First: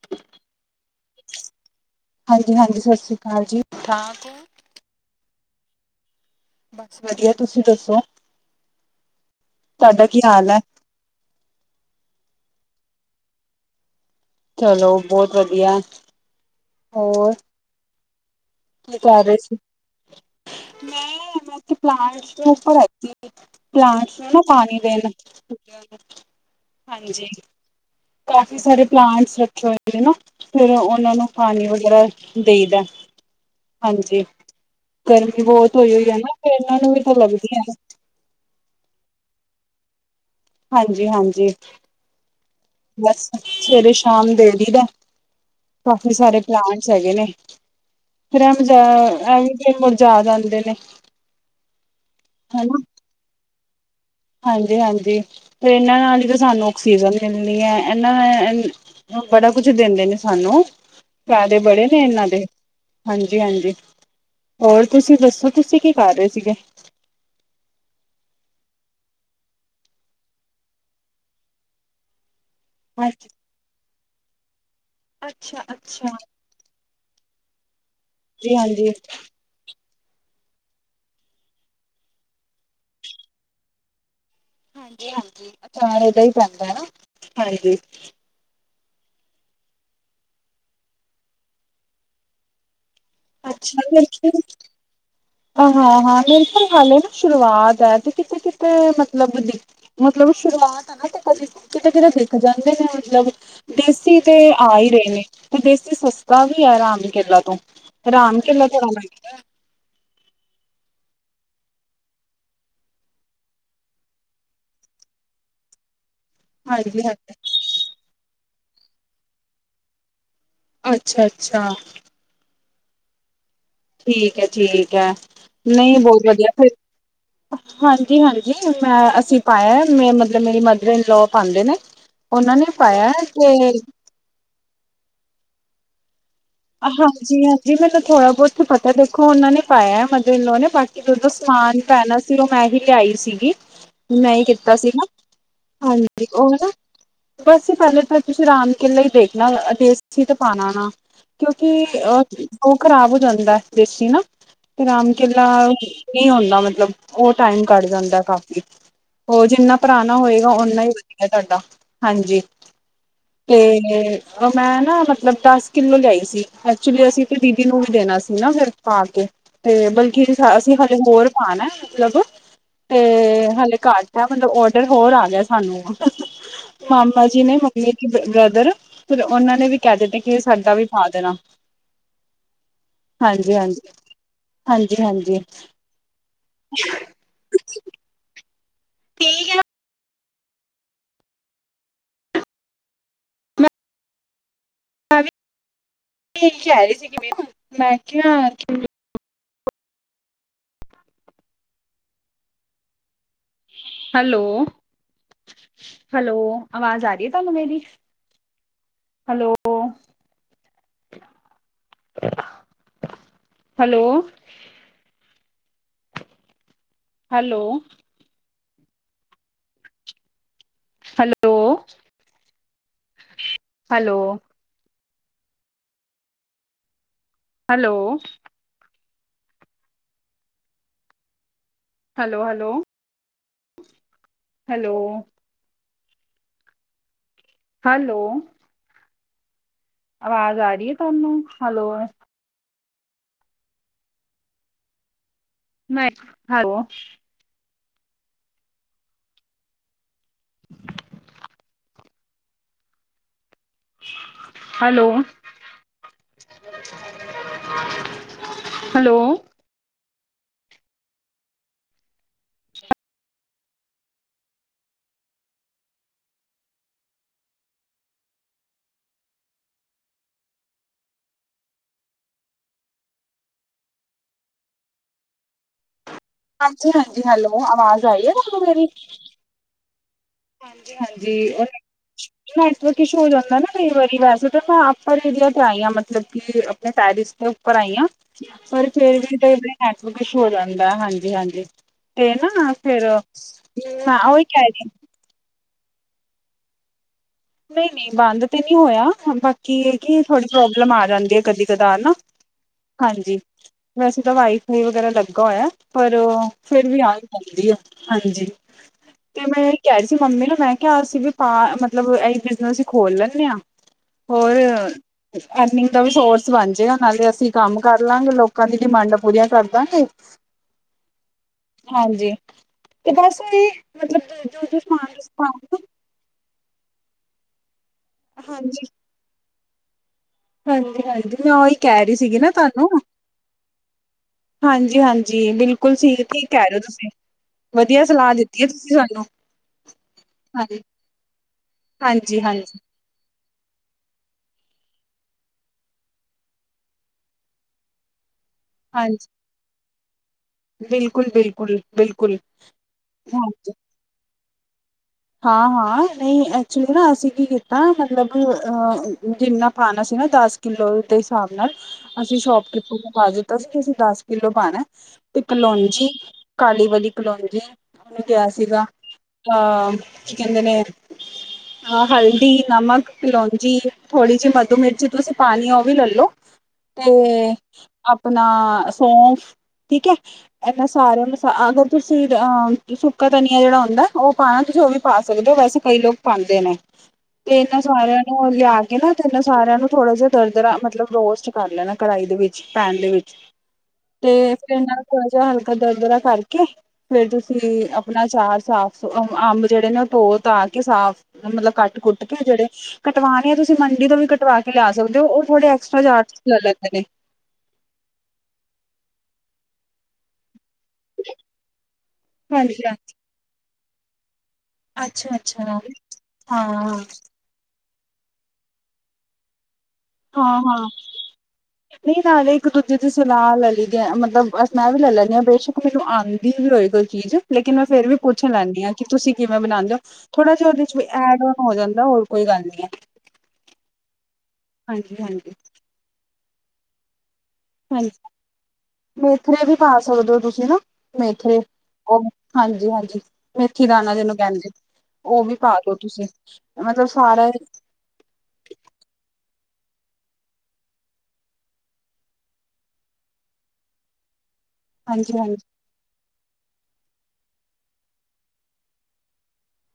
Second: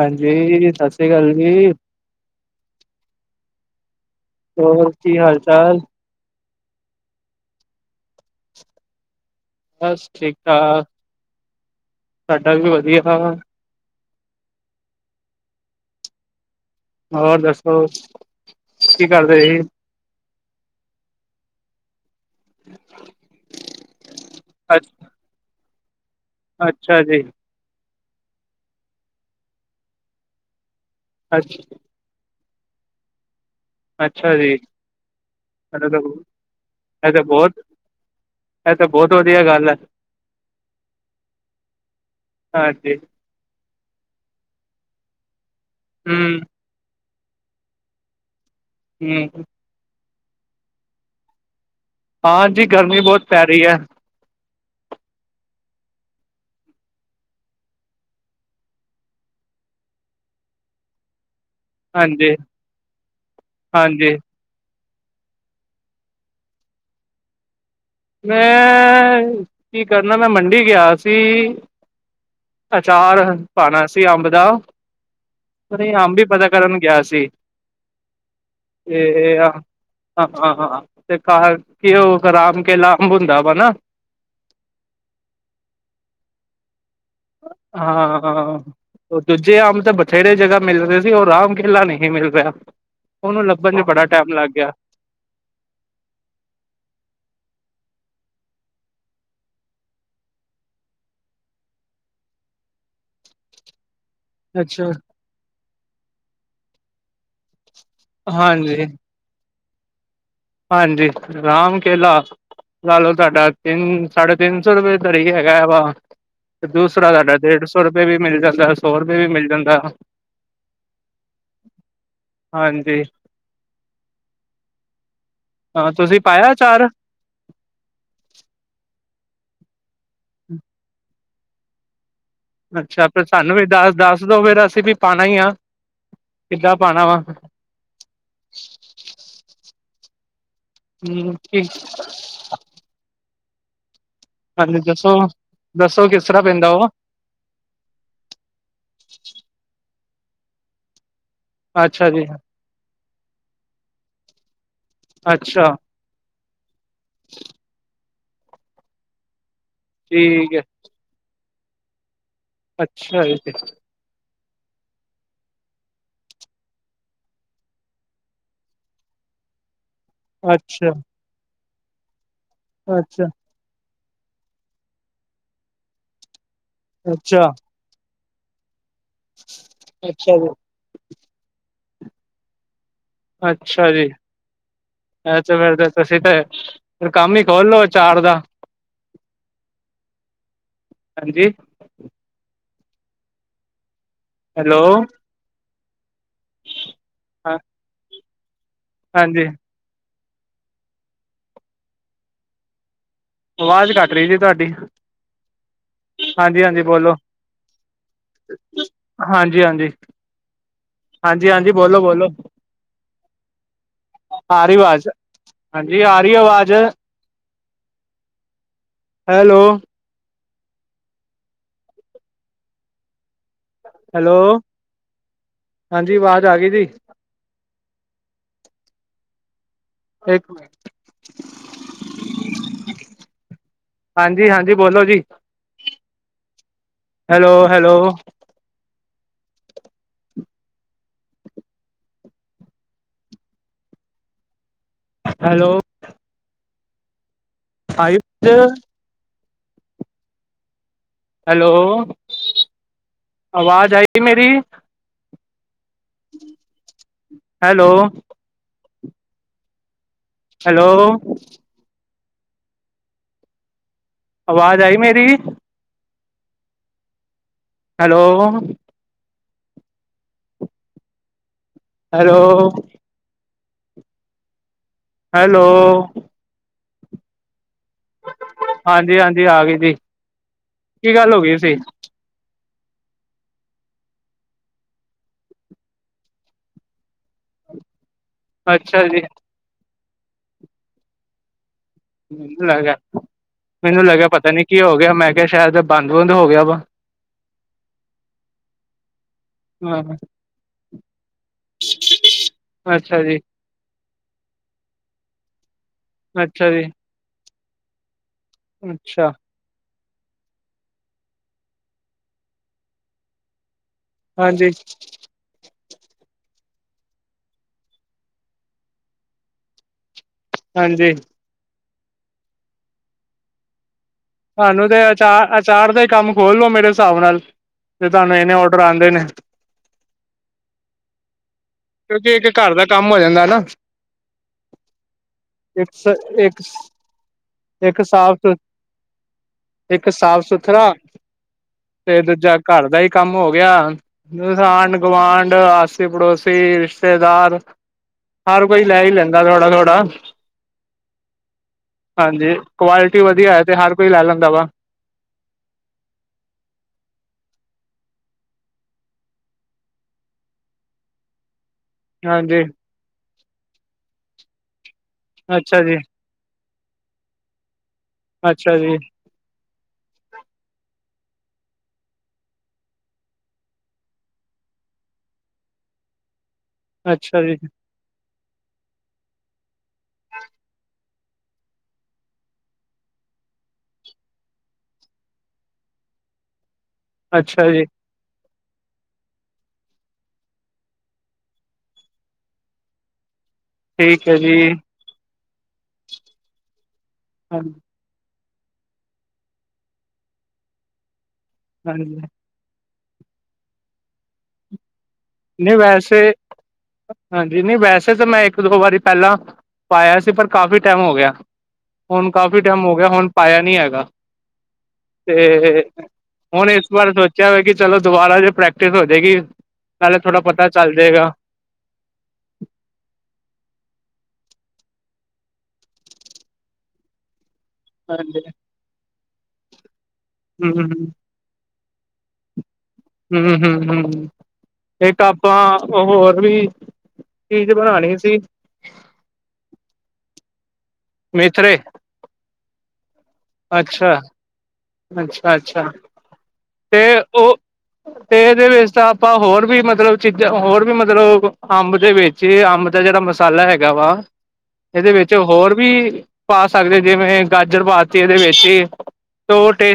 ਹਾਂਜੀ ਸਤਿ ਸ੍ਰੀ ਅਕਾਲ ਜੀ। ਹਾਂਜੀ-ਹਾਂਜੀ ਸਤਿ ਸ਼੍ਰੀ ਅਕਾਲ ਜੀ। ਠਾਕ [inaudible] ਹੋਰ ਕੀ ਹਾਲ ਚਾਲ ਬਸ ਵਧੀਆ ਤੁਸੀਂ ਦੱਸੋ। ਤੁਹਾਡਾ ਬਸ ਕੀ ਠੀਕ ਹਾਲ ਹੈ? ਠਾਕ ਸਾਡਾ ਵੀ ਵਧੀਆ ਚਲੋ ਬਹੁਤ ਵਧੀਆ। ਹੋਰ ਦੱਸੋ ਹੋਰ ਕੀ ਕਰ ਰਹੇ ਸੀ। ਮੈਂ [inaudible] ਪਲਟ ਮੈਂ ਉਪਰ ਆਈ ਤੀ ਪਲਾਂਟਸ ਨੂੰ ਨਾ ਅ ਪਾਣੀ ਦੇਨ [inaudible] ਅੱਛਾ ਜੀ ਹਾਂਜੀ ਕਾਫੀ ਸਾਰੇ ਪਲਾਂਟਸ ਰੱਖੇ ਹੋਏ ਨੇ ਨਾ। ਫਿਰ ਉਹਨਾਂ ਨੂੰ ਅ ਪਾਣੀ ਵਗੈਰਾ ਦੇਈ ਦਾ। ਹਾਂਜੀ, ਅੱਛਾ ਜੀ ਗਰਮੀ ਬਹੁਤ ਇਹ ਹੋਈ ਤਾਂ ਹੋਈ ਹੈ ਨਾ, ਫਿਰ ਇਹਨਾਂ ਨੂੰ ਵੀ ਇਹ ਤਾਂ ਲੱਗਦੀ ਬਹੁਤ ਹੈ। ਇਹ ਤਾਂ ਬਹੁਤ ਵਧੀਆ ਗੱਲ ਹੈ। ਹਾਂਜੀ- ਹਾਂਜੀ, ਹਾਂਜੀ ਬਸ। ਸਵੇਰੇ- ਸ਼ਾਮ ਦੇ ਦੀ ਦਾ। ਕਾਫੀ ਹਮ ਸਾਰੇ ਪਲਾਂਟਸ ਹੈਗੇ ਨੇ। ਫਿਰ ਐਮ ਜਾ ਹਮ ਐਵੀ ਜਿਹਾ ਮੁਰਝਾ ਜਾਣਦੇ ਨੇ। ਹਾਂਜੀ, ਹਨਾ ਗਰਮੀ ਬਹੁਤ ਪੈ ਰਹੀ ਹੈ। ਹਾਂਜੀ- ਹਾਂਜੀ, ਤੇ ਇਹਨਾਂ ਨਾਲ ਹੀ ਤਾਂ ਸਾਨੂੰ ਆਕਸੀਜਨ ਮਿਲਣੀ ਹੈ ਇਹਨਾਂ ਬੜਾ ਕੁਛ ਦਿੰਦੇ ਨੇ ਸਾਨੂੰ ਫਾਇਦੇ ਬੜੇ ਨੇ ਇਹਨਾਂ ਹਾਂਜੀ ਦੇ, ਹਾਂਜੀ -ਹਾਂਜੀ। ਹੋਰ ਤੁਸੀਂ ਦੱਸੋ, ਤੁਸੀਂ ਕਿ ਕਰ ਰਹੇ ਸੀਗੇ? ਮੈਂ, ਕਿ ਕਰਨਾ ਮੈਂ ਮੰਡੀ ਗਿਆ ਸੀ। ਅਚਾਰ ਹਾਂਜੀ ਪਾਣਾ ਸੀ ਅੰਬ ਦਾ। ਅੱਛਾ ਨਹੀਂ, ਅੱਛਾ ਅੰਬ ਹੀ ਪਤਾ ਕਰਨ ਗਿਆ ਸੀ ਜੀ ਹਾਂਜੀ ਤੇ ਆ- ਹਾਂ-ਹਾਂ -ਹਾਂ, ਤੇ ਕਿ ਉਹ ਆ ਰਾਮ ਕੇਲਾ ਅੰਬ ਹੁੰਦਾ ਵਾ ਨਾ। ਹਾਂਜੀ -ਹਾਂਜੀ, ਅਚਾਰ ਇਹਦਾ ਹੀ ਪੈਂਦਾ ਨਾ। ਹਾਂਜੀ ਹਾਂ ਹਾਂ, ਉਹ ਦੂਜੇ ਅੰਬ ਤੇ ਬਥੇਰੇ ਜਗ੍ਹਾ ਮਿਲ ਰਹੇ ਸੀ। ਉਹ ਰਾਮ ਕਿਲਾ ਨਹੀਂ ਮਿਲ ਰਿਹਾ। ਉਹਨੂੰ ਲੱਭਣ ਅੱਛਾ, ਚ ਬੜਾ ਟਾਈਮ ਫ ਲੱਗ ਗਿਆ ਆਹ! ਹਾਂ -ਹਾਂ ਮੇਰੇ ਫਿਰ ਹਾਲੇ ਨਾ ਸ਼ੁਰੂਆਤ ਹੈ ਤੇ ਕਿਤੇ- ਕਿਤੇ ਮਤਲਬ ਮਤਲਬ ਸ਼ੁਰੂਆਤ ਹੈ ਨਾ ਕ ਕਿਤੇੇ -ਕਿਤੇ ਦਿਖ ਜਾਂਦੇ ਨੇ ਮਤਲਬ ਦੇਸੀ ਤੇ ਆ ਹੀ ਰਹੇ ਨੇ। ਤੇ ਦੇਸੀ ਸਸਤਾ ਵੀ ਹੈ ਰਾਮ ਕੇਲਾ ਤੋਂ। ਰਾਮ ਕੇਲਾ ਹਾਂਜੀ [unintelligible] ਹਾਂਜੀ, ਰਾਮ ਕੇਲਾ ਲ ਲੋ ਤੁਹਾਡਾ ਤਿੰਨ- ਸਾਢੇ ਤਿੰਨ ਸੌ ਰੁਪਏ ਤ ਹੀ ਹੈਗਾ ਹੈ ਵਾ ਦੂਸਰਾ ਸਾਡਾ ਹਾਂਜੀ-ਹਾਂਜੀ ਡੇਢ ਸੌ ਰੁਪਏ ਵੀ ਮਿਲ ਜਾਂਦਾ, ਸੌ ਰੁਪਏ ਵੀ ਮਿਲ ਜਾਂਦਾ। ਅੱਛਾ -ਅੱਛਾ। ਹਾਂਜੀ ਠੀਕ ਹੈ- ਠੀਕ ਹੈ, ਹਾਂ ਨਹੀਂ ਤੁਸੀਂ ਬਹੁਤ ਵਧੀਆ ਪਾਇਆ ਫਿਰ ਅਚਾਰ ਹਾਂਜੀ -ਹਾਂਜੀ, ਮੈਂ ਅਸੀਂ ਪਾਇਆ ਮੈਂ ਮਤਲੱਬ ਮੇਰੀ ਮਦਰ ਇਨਲੋਅ ਪਾਉਂਦੇ ਨੇ। ਉਹਨਾਂ ਨੇ ਅੱਛਾ! ਪਾਇਆ ਫਿਰ ਸਾਨੂੰ ਵੀ ਤੇ ਦੱਸ ਦੱਸ ਦੋ ਫਿਰ ਅਸੀਂ ਵੀ ਪਾਉਣਾ ਹੀ ਆ। ਕਿੱਦਾਂ ਪਾਉਣਾ ਵਾ ਹਾਂਜੀ -ਹਾਂਜੀ, ਮੈਨੂੰ ਥੋੜਾ ਬਹੁਤ ਤੇ ਪਤਾ ਦੇਖੋ ਉਹਨਾਂ ਨੇ ਪਾਇਆ ਮਥਰ ਇਨ ਲਾਅ ਨੇ ਮਤਲੱਬ ਬਾਕੀ ਕਿ ਜਦੋਂ ਹਮ ਕੀ ਸਮਾਨ ਪੈਣਾ ਸੀ ਉਹ ਮੈਂ ਹੀ ਲਿਆਈ ਸੀਗੀ। ਮੈਂ ਹੀ ਕੀਤਾ ਹਾਂਜੀ ਸੀ ਨਾ। ਦੱਸੋ, ਦੱਸੋ ਕਿਸ ਹਾਂਜੀ, ਤਰ੍ਹਾਂ ਉਹ ਪੈਂਦਾ ਨਾ ਬਸ ਜੀ ਪਹਿਲੇ ਤਾਂ ਤੁਸੀਂ ਰਾਮ ਕੇਲਾ ਹੀ ਦੇਖਣਾ ਦੇਸੀ ਤੇ ਪਾਣਾ ਨਾ। ਕਿਉਂਕਿ ਅੱਛਾ ਅਹ ਜੀ ਉਹ ਖਰਾਬ ਹੋ ਜਾਂਦਾ ਦੇਸੀ ਨਾ, ਤੇ ਰਾਮ ਕਿਲਾ ਅੱਛਾ ਨਹੀਂ ਹੁੰਦਾ ਮਤਲਬ, ਉਹ ਟਾਈਮ ਕੱਢ ਜਾਂਦਾ ਕਾਫੀ। ਉਹ ਜਿੰਨਾ ਪੁਰਾਣਾ ਹੋਏਗਾ ਠੀਕ ਹੈ। ਓਨਾ ਹੀ ਵਧੀਆ ਤੁਹਾਡਾ, ਹਾਂਜੀ ਅੱਛਾ ਜੀ ਅੱਛਾ, ਤੇ ਮੈਂ ਨਾ ਮਤਲਬ ਦਸ ਕਿੱਲੋ ਲਿਆਈ ਸੀ। ਐਕਚੁਲੀ ਅਸੀਂ ਤੇ ਦੀਦੀ ਨੂੰ ਵੀ ਦੇਣਾ ਸੀ ਨਾ ਫਿਰ, ਪਾ ਕੇ। ਤੇ ਬਲਕਿ ਅਸੀਂ ਅੱਛਾ, ਹਲੇ ਹੋਰ ਪਾਣਾ ਮਤਲੱਬ, ਤੇ ਹਲੇ ਘੱਟ - ਮਤਲੱਬ ਓਡਰ ਹੋਰ ਆ ਗਿਆ ਸਾਨੂੰ, ਮਾਮਾ ਜੀ ਅੱਛਾ, ਨੇ ਮੰਮੀ ਦੇ ਬ੍ਰਦਰ ਫਿਰ ਉਹਨਾਂ ਨੇ ਵੀ ਕਹਿ ਦਿੱਤਾ ਅੱਛਾ ਕਿ ਜੀ। ਸਾਡਾ ਵੀ ਪਾ ਦੇਣਾ। ਹਾਂਜੀ ਹਾਂਜੀ ਅੱਛਾ ਜੀ, ਹਾਂਜੀ ਹਾਂਜੀ ਐ ਤੇ ਫਿਰ ਤਾਂ ਤੁਸੀਂ ਤੇ ਕੰਮ ਹੀ ਖੋਲ ਲੋੋ ਅਚਾਰ ਦਾ। ਠੀਕ ਹੈ। ਹਾਂਜੀ ਹੈਲੋ! ਮੈਂ ਵੀ ਇਹੀ ਕਹਿ ਰਹੀ ਸੀਗੀ ਮੈਨੂੰ ਹਾਂ ਮੈਂ ਕਿਹਾ ਕਿ ਹਾਂਜੀ ਆਵਾਜ਼ ਘੱਟ ਰਹੀ ਜੀ ਹੈਲੋ ਤੁਹਾਡੀ। ਹੈਲੋ ਹਾਂਜੀ ਹਾਂਜੀ ਆਵਾਜ਼ ਬੋਲੋ ਆ ਰਹੀ ਹੈ ਤੁਹਾਨੂੰ ਮੇਰੀ। ਹਾਂਜੀ ਹਾਂਜੀ ਹੈਲੋ ਹਾਂਜੀ ਹਾਂਜੀ ਬੋਲੋ ਬੋਲੋ। ਹੈਲੋ। ਆ ਰਹੀ ਆਵਾਜ਼ ਹਾਂਜੀ ਆ ਰਹੀ ਆਵਾਜ਼। ਹੈਲੋ। ਹੈਲੋ। ਹੈਲੋ। ਹੈਲੋ ਹਾਂਜੀ ਆਵਾਜ਼ ਆ ਗਈ ਜੀ। ਹੈਲੋ। ਇੱਕ ਮਿੰਟ। Hello hello. ਹਾਂਜੀ ਹਾਂਜੀ ਬੋਲੋ ਹੈਲੋ ਜੀ। ਹੈਲੋ। ਹੈਲੋ। ਆਵਾਜ਼ ਆ ਰਹੀ ਹੈ ਤੁਹਾਨੂੰ ਹੈਲੋ। ਹੈਲੋ। ਨਹੀਂ ਹੈੋ। [unintelligible] ਫਈਫ। [unintelligible] [unintelligible] ਹੈਲੋ ਆਵਾਜ਼ ਆਈ ਮੇਰੀ। ਹੈਲੋ। ਹੈਲੋ। ਹੈਲੋ। ਹੈਲੋ। ਆਵਾਜ਼ ਆਈ ਮੇਰੀ। ਹੈਲੋ। ਹੈਲੋ। ਹੈਲੋ। ਹਾਂਜੀ ਹਾਂਜੀ ਹੈਲੋ ਆਵਾਜ਼ ਆਈ ਆ ਤੁਾਨੂੰ ਮੇਰੀ। ਹਾਂਜੀ ਹਾਂਜੀ ਆ ਗਏ ਜੀ। ਹਾਂਜੀ ਕੀ ਹਾਂਜੀ ਗੱਲ ਹੋ ਗਈ ਉਹ। ਸੀ ਨੈੱਟਵਰਕ ਇਸ਼ੂ ਹੋ ਜਾਂਦਾ ਨਾ ਕਈ ਵਾਰੀ ਵੈਸੇ ਤਾਂ ਮੈਂ ਆਪ ਪਰ ਇਰੀਆ ਆਈ ਹਾਂ ਮਤਲੱਬ ਕਿ ਆਪਣੇ ਟੈਰਿਸ ਤੇ। ਉਪਰ ਆਈਆਂ ਪਰ ਅੱਛਾ ਫਿਰ ਜੀ ਵੀ ਨੈੱਟਵਰਕ ਇਸ਼ੁ ਹੋ ਜਾਂਦਾ ਹਾਂਜੀ ਹਾਂਜੀ। ਤੇ ਮੈਨੂੰ ਨਾ ਲੱਗਿਆ ਫਿਰ ਮੈਨੂੰ ਮੈਂ ਲੱਗਿਆ ਉਹੀ ਪਤਾ ਨੀ ਕਹਿ ਕੀ ਹੋ ਰਹੀ ਗਿਆ ਮੈਂ ਕਿਹਾ ਸ਼ਾਇਦ ਦੇ ਬੰਦ ਬੂੰਦ ਹੋ ਗਿਆ ਵਾ। ਨਹੀਂ ਨਹੀਂ ਬੰਦ ਤਾਂ ਨਹੀਂ ਹੋਇਆ ਬਾਕੀ ਇਹ ਹਾਂ ਕਿ ਥੋੜ੍ਹੀ ਪ੍ਰੋਬਲਮ ਆ ਜਾਂਦੀ ਹੈ ਕਦੀ ਕਦਾਰ ਨਾ। ਅੱਛਾ ਹਾਂਜੀ ਜੀ। ਵੈਸੇ ਤਾਂ ਵਾਈ ਫਾਈ ਵਗੈਰਾ ਲੱਗਾ ਹੋਇਆ ਪਰ ਅੱਛਾ ਜੀ ਫਿਰ ਵੀ ਆ ਹੀ ਜਾਂਦੀ ਆ। ਹਾਂਜੀ। ਅੱਛਾ। ਤੇ ਮੈਂ ਇਹ ਕਹਿ ਰਹੀ ਸੀ ਮੰਮੀ ਨੂੰ ਮੈਂ ਕਿਹਾ ਅਸੀ ਵੀ ਤਾਂ ਮਤਲੱਬ ਇਹੀ ਬਿਜਨਸ ਖੋਲ ਲੈਂਦੇ ਹਾਂ। ਹੋਰ। ਹਾਂਜੀ [unintelligible] ਅਰਨਿੰਗ ਦਾ ਵੀ ਸੋਰਸ ਬਣ ਜਾਏਗਾ ਨਾਲੇ ਅਸੀਂ ਕੰਮ ਕਰ ਲਾਂਗੇ ਲੋਕਾਂ ਦੀ ਡਿਮਾਂਡਾਂ ਪੂਰੀਆਂ ਕਰ ਦਾਗੇ। ਹ। ਹਾਂਜੀ। ਹਾਂਜੀ ਤੇ ਬਸ ਉਹੀ। ਤੁਹਾਨੂੰ ਤੇ ਅਚਾਰ ਅਚਾਰ ਦੇ ਕੰਮ ਖੋਲੋ ਮੇਰੇ ਹਿਸਾਬ ਨਾਲ। ਤੇ ਤੁਹਾਨੂੰ ਇਹਨੇ ਔਡਰ ਹਾਂਜੀ ਆਉਂਦੇ ਨੇ। ਹਾਂਜੀ ਹਾਂਜੀ ਮੈਂ ਉਹੀ ਕਹਿ ਰਹੀ ਕਿਉਂਕਿ ਸੀਗੀ ਇੱਕ ਨਾ ਘਰ ਦਾ ਤੁਹਾਨੂੰ। ਕੰਮ ਹੋ ਜਾਂਦਾ ਨਾ ਹਾਂਜੀ ਹਾਂਜੀ ਬਿਲਕੁਲ ਇੱਕ ਠੀਕ ਕਹਿ ਇੱਕ ਰਹੇ ਹੋ ਤੁਸੀਂ। ਇੱਕ ਵਧੀਆ ਸਲਾਹ ਸਾਫ਼ ਸੁਥ ਦਿੱਤੀ ਹੈ ਤੁਸੀਂ ਸਾਨੂੰ। ਇੱਕ ਸਾਫ ਹਾਂਜੀ, -ਸੁਥਰਾ ਤੇ ਦੂਜਾ ਹਾਂਜੀ-ਹਾਂਜੀ, ਘਰ ਦਾ ਹੀ ਕੰਮ ਹੋ ਗਿਆ। ਆਂਢ-ਗੁਵਾਂਢ, ਆਸੀ-ਪੜੋਸੀ, ਰਿਸ਼ਤੇਦਾਰ ਹਰ ਕੋਈ ਲੈ ਹੀ ਹਾਂਜੀ ਲੈਂਦਾ ਥੋੜਾ-ਥੋੜਾ ਬਿਲਕੁਲ-ਬਿਲਕੁਲ, ਬਿਲਕੁਲ ਬਿਲਕੁਲ ਬਿਲਕੁਲ ਹਾਂਜੀ। ਕੁਆਲਿਟੀ ਵਧੀਆ ਹੈ ਹਾਂਜੀ। ਤੇ ਹਰ ਕੋਈ ਲੈ ਲੈਂਦਾ ਵਾ। ਹਾਂ-ਹਾਂ ਨਹੀਂ ਐਕਚੁਲੀ ਨਾ ਅਸੀਂ ਕੀ ਕੀਤਾ ਮਤਲਬ ਜਿੰਨਾ ਪਾਉਣਾ ਸੀ ਨਾ ਦਸ ਕਿਲੋ ਦੇ ਹਿਸਾਬ ਨਾਲ ਅਸੀਂ ਹਾਂਜੀ ਸ਼ੋਪਕੀਪਰ ਨੂੰ ਪਾ ਦਿੱਤਾ ਸੀ ਕਿ ਅਸੀਂ ਦਸ ਕਿਲੋ ਪਾਣਾ। ਤੇ ਅੱਛਾ ਜੀ ਕਲੋਂਜੀ ਕਾਲੀ ਵਾਲੀ ਕਲੋਂਜੀ ਲਿਆ ਅੱਛਾ ਸੀਗਾ, ਜੀ ਅਹ ਕੀ ਕਹਿੰਦੇ ਨੇ? ਅ ਹਲਦੀ, ਨਮਕ, ਲੋਂਜੀ ਥੋੜ੍ਹੀ ਜਿਹੀ ਮਧੂ ਮਿਰਚ ਤੁਸੀਂ ਪਾਣੀ ਆ, ਉਹ ਵੀ ਲੈਲੋ। [unintelligible] [inaudible] ਅੱਛਾ ਤੇ ਜੀ ਆਪਣਾ ਸੌਫ, ਠੀਕ ਹੈ? ਇਹਨਾਂ ਸਾਰਿਆਂ ਨੂੰ ਹਾਂ ਅਗਰ ਤੁਸੀਂ, ਸੁੱਕਾ ਧਨੀਆ ਜਿਹੜਾ ਹੁੰਦਾ ਉਹ ਪਾਉਣਾ ਤੁਸੀਂ ਉਹ ਵੀ ਪਾ ਸਕਦੇ ਹੋ, ਵੈਸੇ ਕਈ ਲੋਕ ਪਾਦੇ ਨੇ ਤੇ ਅੱਛਾ ਇਹਨਾਂ ਜੀ ਸਾਰਿਆਂ ਉਹ ਲਿਆ ਕੇ ਨਾ ਏਨਾ ਸਾਰਿਆਂ ਨੂੰ ਥੋੜਾ ਜਿਹਾ ਦਰਦਰਾ ਮਤਲਬ ਰੋਸਟ ਕਰ ਲੈਣਾ ਕੜਾਹੀ ਦੇ ਵਿੱਚ। ਪੈਨ ਦੇ ਵਿੱਚ। ਠੀਕ ਹੈ ਤੇ ਜੀ ਫੇਰ ਨਾਲ ਥੋੜ੍ਹਾ ਜਿਹਾ ਹਲਕਾ ਦਰ ਦਰਾ ਕਰਕੇ ਫੇਰ ਹਾਂਜੀ ਤੁਸੀਂ ਅਪ ਪਣਾ ਚਾਰ ਸਾਫ਼ ਅ ਅੰਬ ਜਿਹੜੇ ਨੇ ਉਹ ਧੋ -ਧਾ ਕੇ ਸਾਫ ਮਤਲਬ ਹਾਂਜੀ ਕੱਟ-ਕੁੱਟ ਕੇ ਜਿਹੜੇ ਕਟਵਾਉਣੇ ਆ ਤੁਸੀਂ ਮੰਡੀ ਤੋਂ ਵੀ ਕਟਵਾ ਕੇ ਲਿਆ ਸਕਦੇ ਹੋ ਉਹ ਥੋੜ੍ਹੇ ਨਹੀਂ ਐਕਸਟਰਾ ਵੈਸੇ ਚਾਰਜ ਲੈ ਲੈਂਦੇ ਨੇ। ਨਹੀਂ ਵੈਸੇ ਤਾਂ ਮੈਂ ਇੱਕ-ਦੋ ਵਾਰੀ ਪਹਿਲਾਂ ਪਾਇਆ ਸੀ ਪਰ ਕਾਫੀ ਟਾਈਮ ਹੋ ਗਿਆ ਹੁਣ ਕਾਫੀ ਹਾਂਜੀ ਟਾਈਮ ਹਾਂਜੀ ਹੋ ਗਿਆ ਹੁਣ ਪਾਇਆ ਨਹੀ ਹੈਗਾ ਅੱਛਾ-ਅੱਛਾ ਹਾਂ। ਚਲੋ ਕਿ ਚਲੋ ਦੁਬਾਰਾ ਜੇ ਪ੍ਰੈਕਟਿਸ ਹੌਜੇਗੀ। ਹਾਂ ਹਾਂ। ਨਹੀਂ, ਨਾਲੇ ਇੱਕ ਦੂਜੇ ਦੀ ਸਲਾਹ ਲੈ ਲਈ ਦੀ ਆ, ਮਤਲਬ ਅ ਮੈਂ ਵੀ ਲੈ ਲੇਂਦੀ ਆ, ਬੇਸ਼ੱਕ- ਮੈਨੂੰ ਆਂਦੀ ਵੀ ਹੋਏ ਕੋਈ ਚੀਜ਼। ਲੇਕਿਨ ਮੈਂ ਫੇਰ ਵੀ ਹਮ ਪੁੱਛਣ ਲੈਂਦੀ ਆ ਕਿ ਤੁਸੀਂ ਕਿਵੇਂ ਬਣਾਉਦੇ ਹੋ, ਥੋੜਾ ਜਿਹਾ ਉਹਦੇ 'ਚ ਵੀ ਹਮ ਐਡ ਹੋ ਜਾਂਦਾ ਹੋਰ ਕੋਈ ਗੱਲ ਨੀ ਹੈ। ਹੂੰ-ਹੂੰ-ਹੂੰ ਇੱਕ ਹਾਂਜੀ-ਹਾਂਜੀ। ਆਪਾਂ ਹੋਰ ਵੀ ਚੀਜ਼ ਹਾਂਜੀ, ਹਾਂਜੀ ਬਣਾਣੀ ਸੀ। ਮੇਥਰੇ ਵੀ ਪਾ ਸਕਦੇ ਹੋ ਤੁਸੀਂ ਨਾ, ਮੇਥਰੇ, ਉਹ ਹਾਂਜੀ- ਹਾਂਜੀ। ਮੇਥੀ ਅੱਛਾ ਦਾਾਨ ਜਿਹਨੂੰ ਕਹਿੰਦੇ। ਉਹ ਵੀ ਅੱਛਾ ਪਾ ਅੱਛਾ ਦੋ ਤੁਸੀਂ ਤੇ ਮਤਲਬ ਸਾਰਾ ਉਹ ਤੇ ਇਹਦੇ ਵਿੱਚ ਤਾਂ ਆਪਾਂ, ਹੋਰ ਵੀ ਮਤਲਬ ਚੀਜ਼ਾਂ, ਹੋਰ ਵੀ ਮਤਲਬ ਅੰਬ ਦੇ ਵਿੱਚ ਜੇ ਅੰਬ ਦਾ ਜਿਹੜਾ ਮਸਾਲਾ ਹੈਗਾ ਵਾ। ਇਹਦੇ ਵਿੱਚ ਹਾਂਜੀ-ਹਾਂਜੀ। ਹੋਰ ਵੀ, ਪਾ ਸਕਦੇ ਜਿਵੇਂ ਗਾਜਰ ਪਾਤੀ ਇਹਦੇ ਵਿੱਚ ਹੀ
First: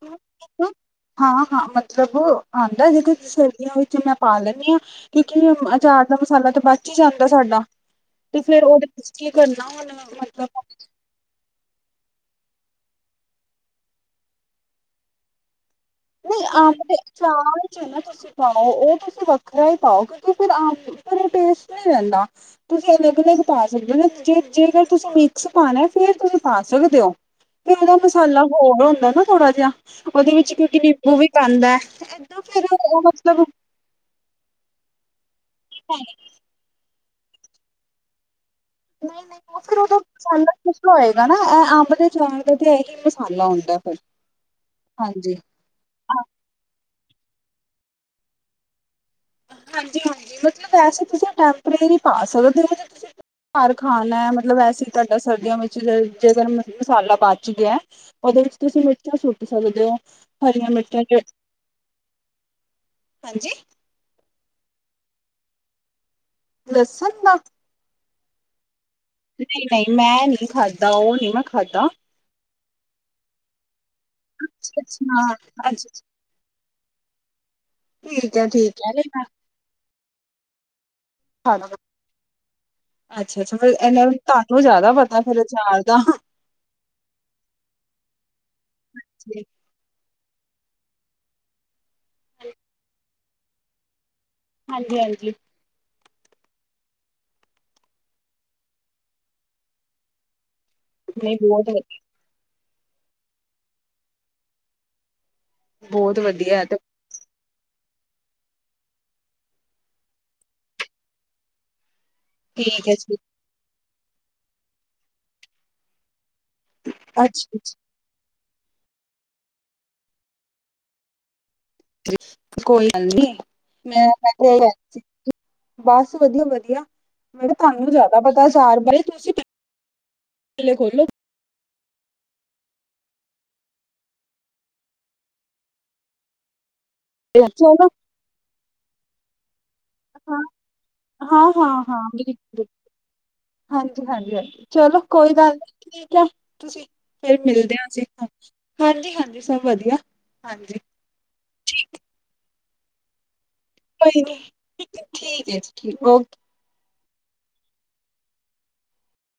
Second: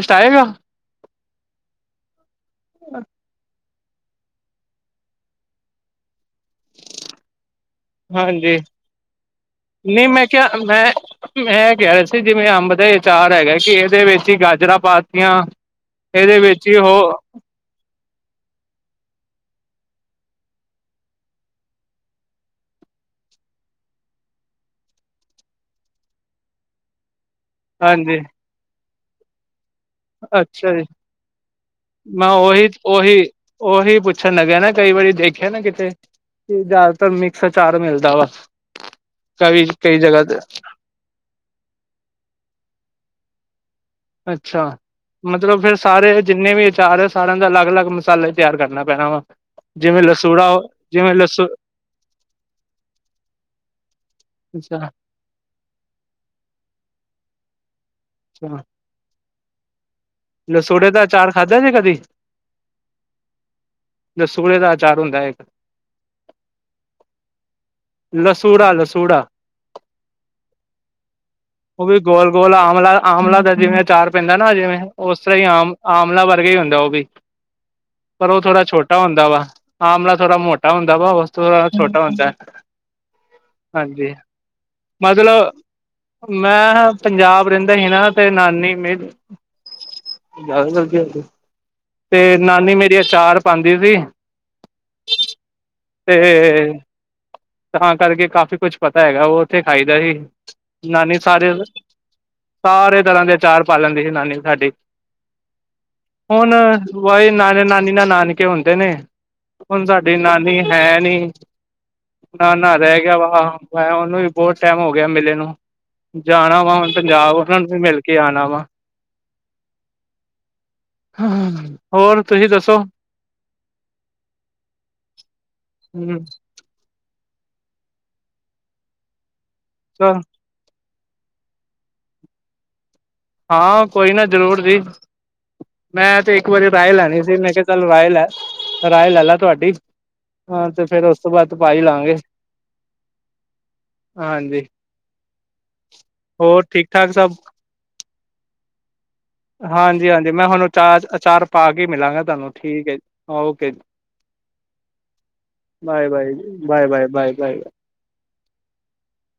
ਹ [unintelligible] [inaudible] ਹਾਂ-ਹਾਂ ਮਤਲਬ ਆਉਂਦਾ ਜਿਦੇ 'ਚ ਸਰਦੀਆਂ ਵਿੱਚ ਮੈਂ ਪਾ ਲੈਂਨੀ ਆ। ਕਿਉਂਕਿ ਅਚਾਰ ਦਾ ਮਸਾਲਾ ਤਾਂ ਬਚ ਈ ਜਾਂਦਾ ਸਾਡਾ ਤੇ ਹਾਂਜੀ ਫੇਰ ਉਹਦੇ ਵਿੱਚ ਕੀ ਕਰਨਾ ਹੁਣ ਨਹੀਂ ਮੈਂ ਕਿਹਾ ਮਤਲਬ- ਮੈਂ ਮੈਂ ਕਹਿ ਰਿਹੇ ਸੀ ਜਿਵੇਂ ਅੰਬ ਦਾ ਵਿਚਾਰ ਹੈਗਾ ਕਿ ਇਹਦੇ ਵਿੱਚ ਹੀ ਗਾਜਰਾਂ ਪਾਤੀਆਂ- ਇਹਦੇ ਵਿੱਚ ਹੀ ਉਹ- ਵਿਚ ਨਾ ਤੁਸੀਂ ਪਾਓ, ਉਹ ਤੁਸੀਂ ਵੱਖਰਾ ਹੀ ਪਾਓ ਕਿਉਂਕਿ ਫਿਰ ਅੰਬ ਫਿਰ ਉਹ ਟੇਸਟ ਨਹੀਂ ਰਹਿੰਦਾ। ਤੁਸੀਂ ਅਲੱਗ ਅਲੱਗ ਪਾ ਸਕਦੇ ਹੋ ਨਾ, ਜੇ ਜੇਕਰ ਤੁਸੀਂ ਮਿਕਸ ਪਾਣਾ ਫੇਰ ਤੁਸੀਂ ਪਾ ਸਕਦੇ ਹੋ। ਤੇ ਉਹਦਾ ਹਾਂਜੀ ਮਸਾਲਾ ਹੋਡ ਹੁੰਦਾ ਨਾ ਥੋੜਾ ਜਿਹਾ, ਉਹਦੇ ਵਿੱਚ ਅੱਛਾ ਜੀ ਨਿੰਬੂ ਵੀ ਪੈਂਦਾ, ਮੈਂ ਏਦਾ ਫੇਰ ਉਹੀ ਉਹ ਉਹੀ ਮਤਲਬ ਉਹੀ ਪੁੱਛਣ ਲਗਾ ਨਾ, ਕਈ ਵਾਰੀ ਦੇਖਿਆ ਨਾ ਕਿਤੇ, ਕਿ ਜ਼ਿਆਦਾਤਰ ਮਿਕਸ ਅਚਾਰ ਮਿਲਦਾ ਵਾ। ਨਹੀਂ-ਨਹੀਂ ਉਹ ਕਈ ਫਿਰ ਉਹਦਾ ਕਈ ਜਗ੍ਹਾ ਤੇ ਮਸਾਲਾ ਹੋਏਗਾ ਨਾ ਇਹ ਅੰਬ ਦੇ ਅਚਾਰ ਦੇ ਤੇ ਇਹੀ ਮਸਾਲਾ ਹੁੰਦਾ ਫਿਰ। ਅੱਛਾ! ਹਾਂਜੀ ਮਤਲਬ ਫੇਰ- ਸਾਰੇ ਜਿੰਨੇ ਵੀ ਆਚਾਰ ਹੈ, ਸਾਰਿਆਂ ਦਾ ਅਲੱਗ- ਅਲੱਗ ਮਸਾਲੇ ਤਿਆਰ ਕਰਨਾ ਪੈਣਾ ਵਾ। ਹਾਂਜੀ- ਜਿਵੇਂ ਹਾਂਜੀ ਲਸੂੜਾ ਮਤਲਬ ਵੈਸੇ ਜਿਵੇਂ ਤੁਸੀਂ ਲਸੂ ਟੈਂਪਰੇਰੀ ਪਾ ਸਕੋ ਜ ਤੁਸੀਂ। ਘਰ ਖਾਣਾ ਮਤਲਬ ਅੱਛਾ ਵੈਸੀੇ ਕਦੇ। ਸਰਦੀਆਂ ਵਿੱਚ ਜਿਸ ਦਿਨ ਮਸਾਲਾ ਬਚ ਗਿਆ ਉਹਦੇ ਵਿੱਚ ਤੁਸੀਂ ਮਿਰਚ। ਸੁੱਟ ਸਕਦੇ ਹੋ। ਹਰੀਆਂ ਲਸੋੜੇ ਮਿਰਚਾਂ ਦਾ ਚ ਅਚਾਰ ਖਾਧਾ ਜੇ ਕਦੀ। ਹਾਂਜੀ ਰਸੋੜੇ ਦਾ ਅਚਾਰ ਹੁੰਦਾ ਇੱਕ। ਲਸਨ ਦਾ? ਲਸੂੜਾ, ਲਸੂੜਾ। ਨਹੀਂ- ਨਹੀਂ ਮੈਂ ਨਹੀਂ ਖਾਧਾ, ਉਹ ਨਹੀਂ ਮੈਂ ਖਾਧਾ। ਉਹ ਵੀ ਗੋਲ- ਗੋਲ ਆਮਲਾ, ਆਮਲਾ ਦਾ ਜਿਵੇਂ ਅਚਾਰ ਪੈਂਦਾ ਨਾ ਜਿਵੇਂ, ਅੱਛਾ ਉਸ ਤਰਾਂ ਹੀ ਅੱਛਾ ਆਮ- ਅੱਛਾ ਆਮ। ਵਰਗਾ ਹੀ ਹੁੰਦਾ ਉਹ ਵੀ, ਪਰ ਠੀਕ ਉਹ ਹੈ ਥੋੜਾ ਠੀਕ ਹੈ ਛੋਟਾ ਨਹੀਂ ਮੈਂ ਹੁੰਦਾ ਵਾ। ਆਮਲਾ ਥੋੜਾ ਮੋਟਾ ਹੁੰਦਾ ਵਾ। ਓਸਤੂ ਖਾ ਥੋੜਾ ਲਵਾਂ। ਛੋਟਾ ਹੁੰਦਾ। ਅੱਛਾ- ਅੱਛਾ ਫੇਰ ਇਹਨੇ ਹਾਂਜੀ ਤੁਹਾਨੂੰ ਜ਼ਿਆਦਾ ਪਤਾ ਫੇਰ ਮਤਲਬ ਅਚਾਰ ਦਾ। ਮੈਂ। ਪੰਜਾਬ ਰਹਿੰਦਾ ਈ ਨਾ, ਤੇ ਨਾਨੀ ਮੇਰੀ। ਤੇ ਨਾਨੀ ਮੇਰੀ ਆਚਾਰ ਪਾਉਂਦੀ ਸੀ। ਹਾਂਜੀ- ਹਾਂਜੀ। ਤੇ। ਤਾਂ ਕਰਕੇ ਕਾਫ਼ੀ ਕੁਛ ਪਤਾ ਹੈਗਾ, ਉਹ ਉੱਥੇ ਖਾਈ ਦਾ ਹੀ। ਨਾਨੀ ਨਹੀਂ ਸਾਰੇ, ਬਹੁਤ ਵਧੀਆ ਸਾਰੇ ਤਰਾਂ ਦੇ ਅਚਾਰ ਪਾ ਲੈਂਦੀ ਸੀ ਨਾਨੀ ਸਾਡੀ। ਬਹੁਤ ਹੁਣ ਵਧੀਆ ਤੇ ਬ ਨਾਨੇ- ਨਾਨੀ ਨਾਲ ਨਾਨਕੇ ਹੁੰਦੇ ਨੇ। ਹੁਣ ਸਾਡੀ ਨਾਨੀ ਹੈ ਨੀ। ਨਾ ਨਾ ਠੀਕ ਹੈ ਰਹਿ ਜੀ ਗਿਆ ਵਾ, ਮੈਂ ਉਹਨੂੰ ਵੀ ਬਹੁਤ ਟਾਈਮ ਹੋ ਗਿਆ ਮਿਲੇ ਨੂੰ, ਜਾਣਾ। ਹੁਣ ਪੰਜਾਬ ਅੱਛਾ ਉਹਨਾਂ ਨੂੰ ਵੀ ਅੱਛਾ ਮਿਲ ਕੇ ਆਉਣਾ ਵਾ। ਹਾ- ਹਾ। ਕੋਈ ਗੱਲ ਨੀ ਮੈਂ [unintelligible] ਬਸ ਹਮ ਵਧੀਆ- ਵਧੀਆ ਮੈਂ ਕਿਹਾ ਤੁਹਾਨੂੰ ਜ਼ਿਆਦਾ ਪਤਾ ਅਚਾਰ ਬਾਰੇ, ਤੁਸੀਂ। ਚਲ। ਥੱਲੇ ਖੋਲਿਓ। ਹਾਂ ਕੋਈ ਨਾ ਜ਼ਰੂਰ ਜੀ। ਮੈਂ ਤੇ ਇੱਕ ਵਾਰੀ ਰਾਹਿ ਲੈਣੀ ਸੀ। ਮੈਂ ਕਿਹਾ ਚਲੋ ਚੱਲ ਰਾਹਿ ਲੈ। ਰਾਏ ਲੈ ਲਾ ਤੁਹਾਡੀ। ਹਾਂ ਤੇ ਫੇਰ ਉਸ ਤੋਂ ਬਾਅਦ ਪਾਈ ਲਾਂਗੇ। ਹਾਂਜੀ- ਹਾਂਜੀ, ਹਾਂਜੀ ਚਲੋ ਕੋਈ ਗੱਲ ਨੀ, ਠੀਕ ਹੈ। ਹੋਰ ਤੁਸੀਂ। ਠੀਕ ਠਾਕ ਸਭ ਫੇਰ ਮਿਲਦੇ ਹਾ ਅਸੀਂ ਹ ਹਾਂਜੀ- ਹਾਂਜੀ। ਹਾਂਜੀ- ਹਾਂਜੀ ਮੈਂ ਤੁਹਾਨੂੰ ਅਚਾਰ, ਅਚਾਰ ਪਾ ਕੇ ਠੀਕ ਮਿਲਾਂਗਾ ਤੁਹਾਨੂੰ। ਠੀਕ ਹੈ ਜੀ, ਓਕੇ ਜੀ। ਕੋਈ ਨੀ, ਠੀਕ ਹੈ ਜੀ, ਠੀਕ bye okay. Bye, bye, bye, bye- bye.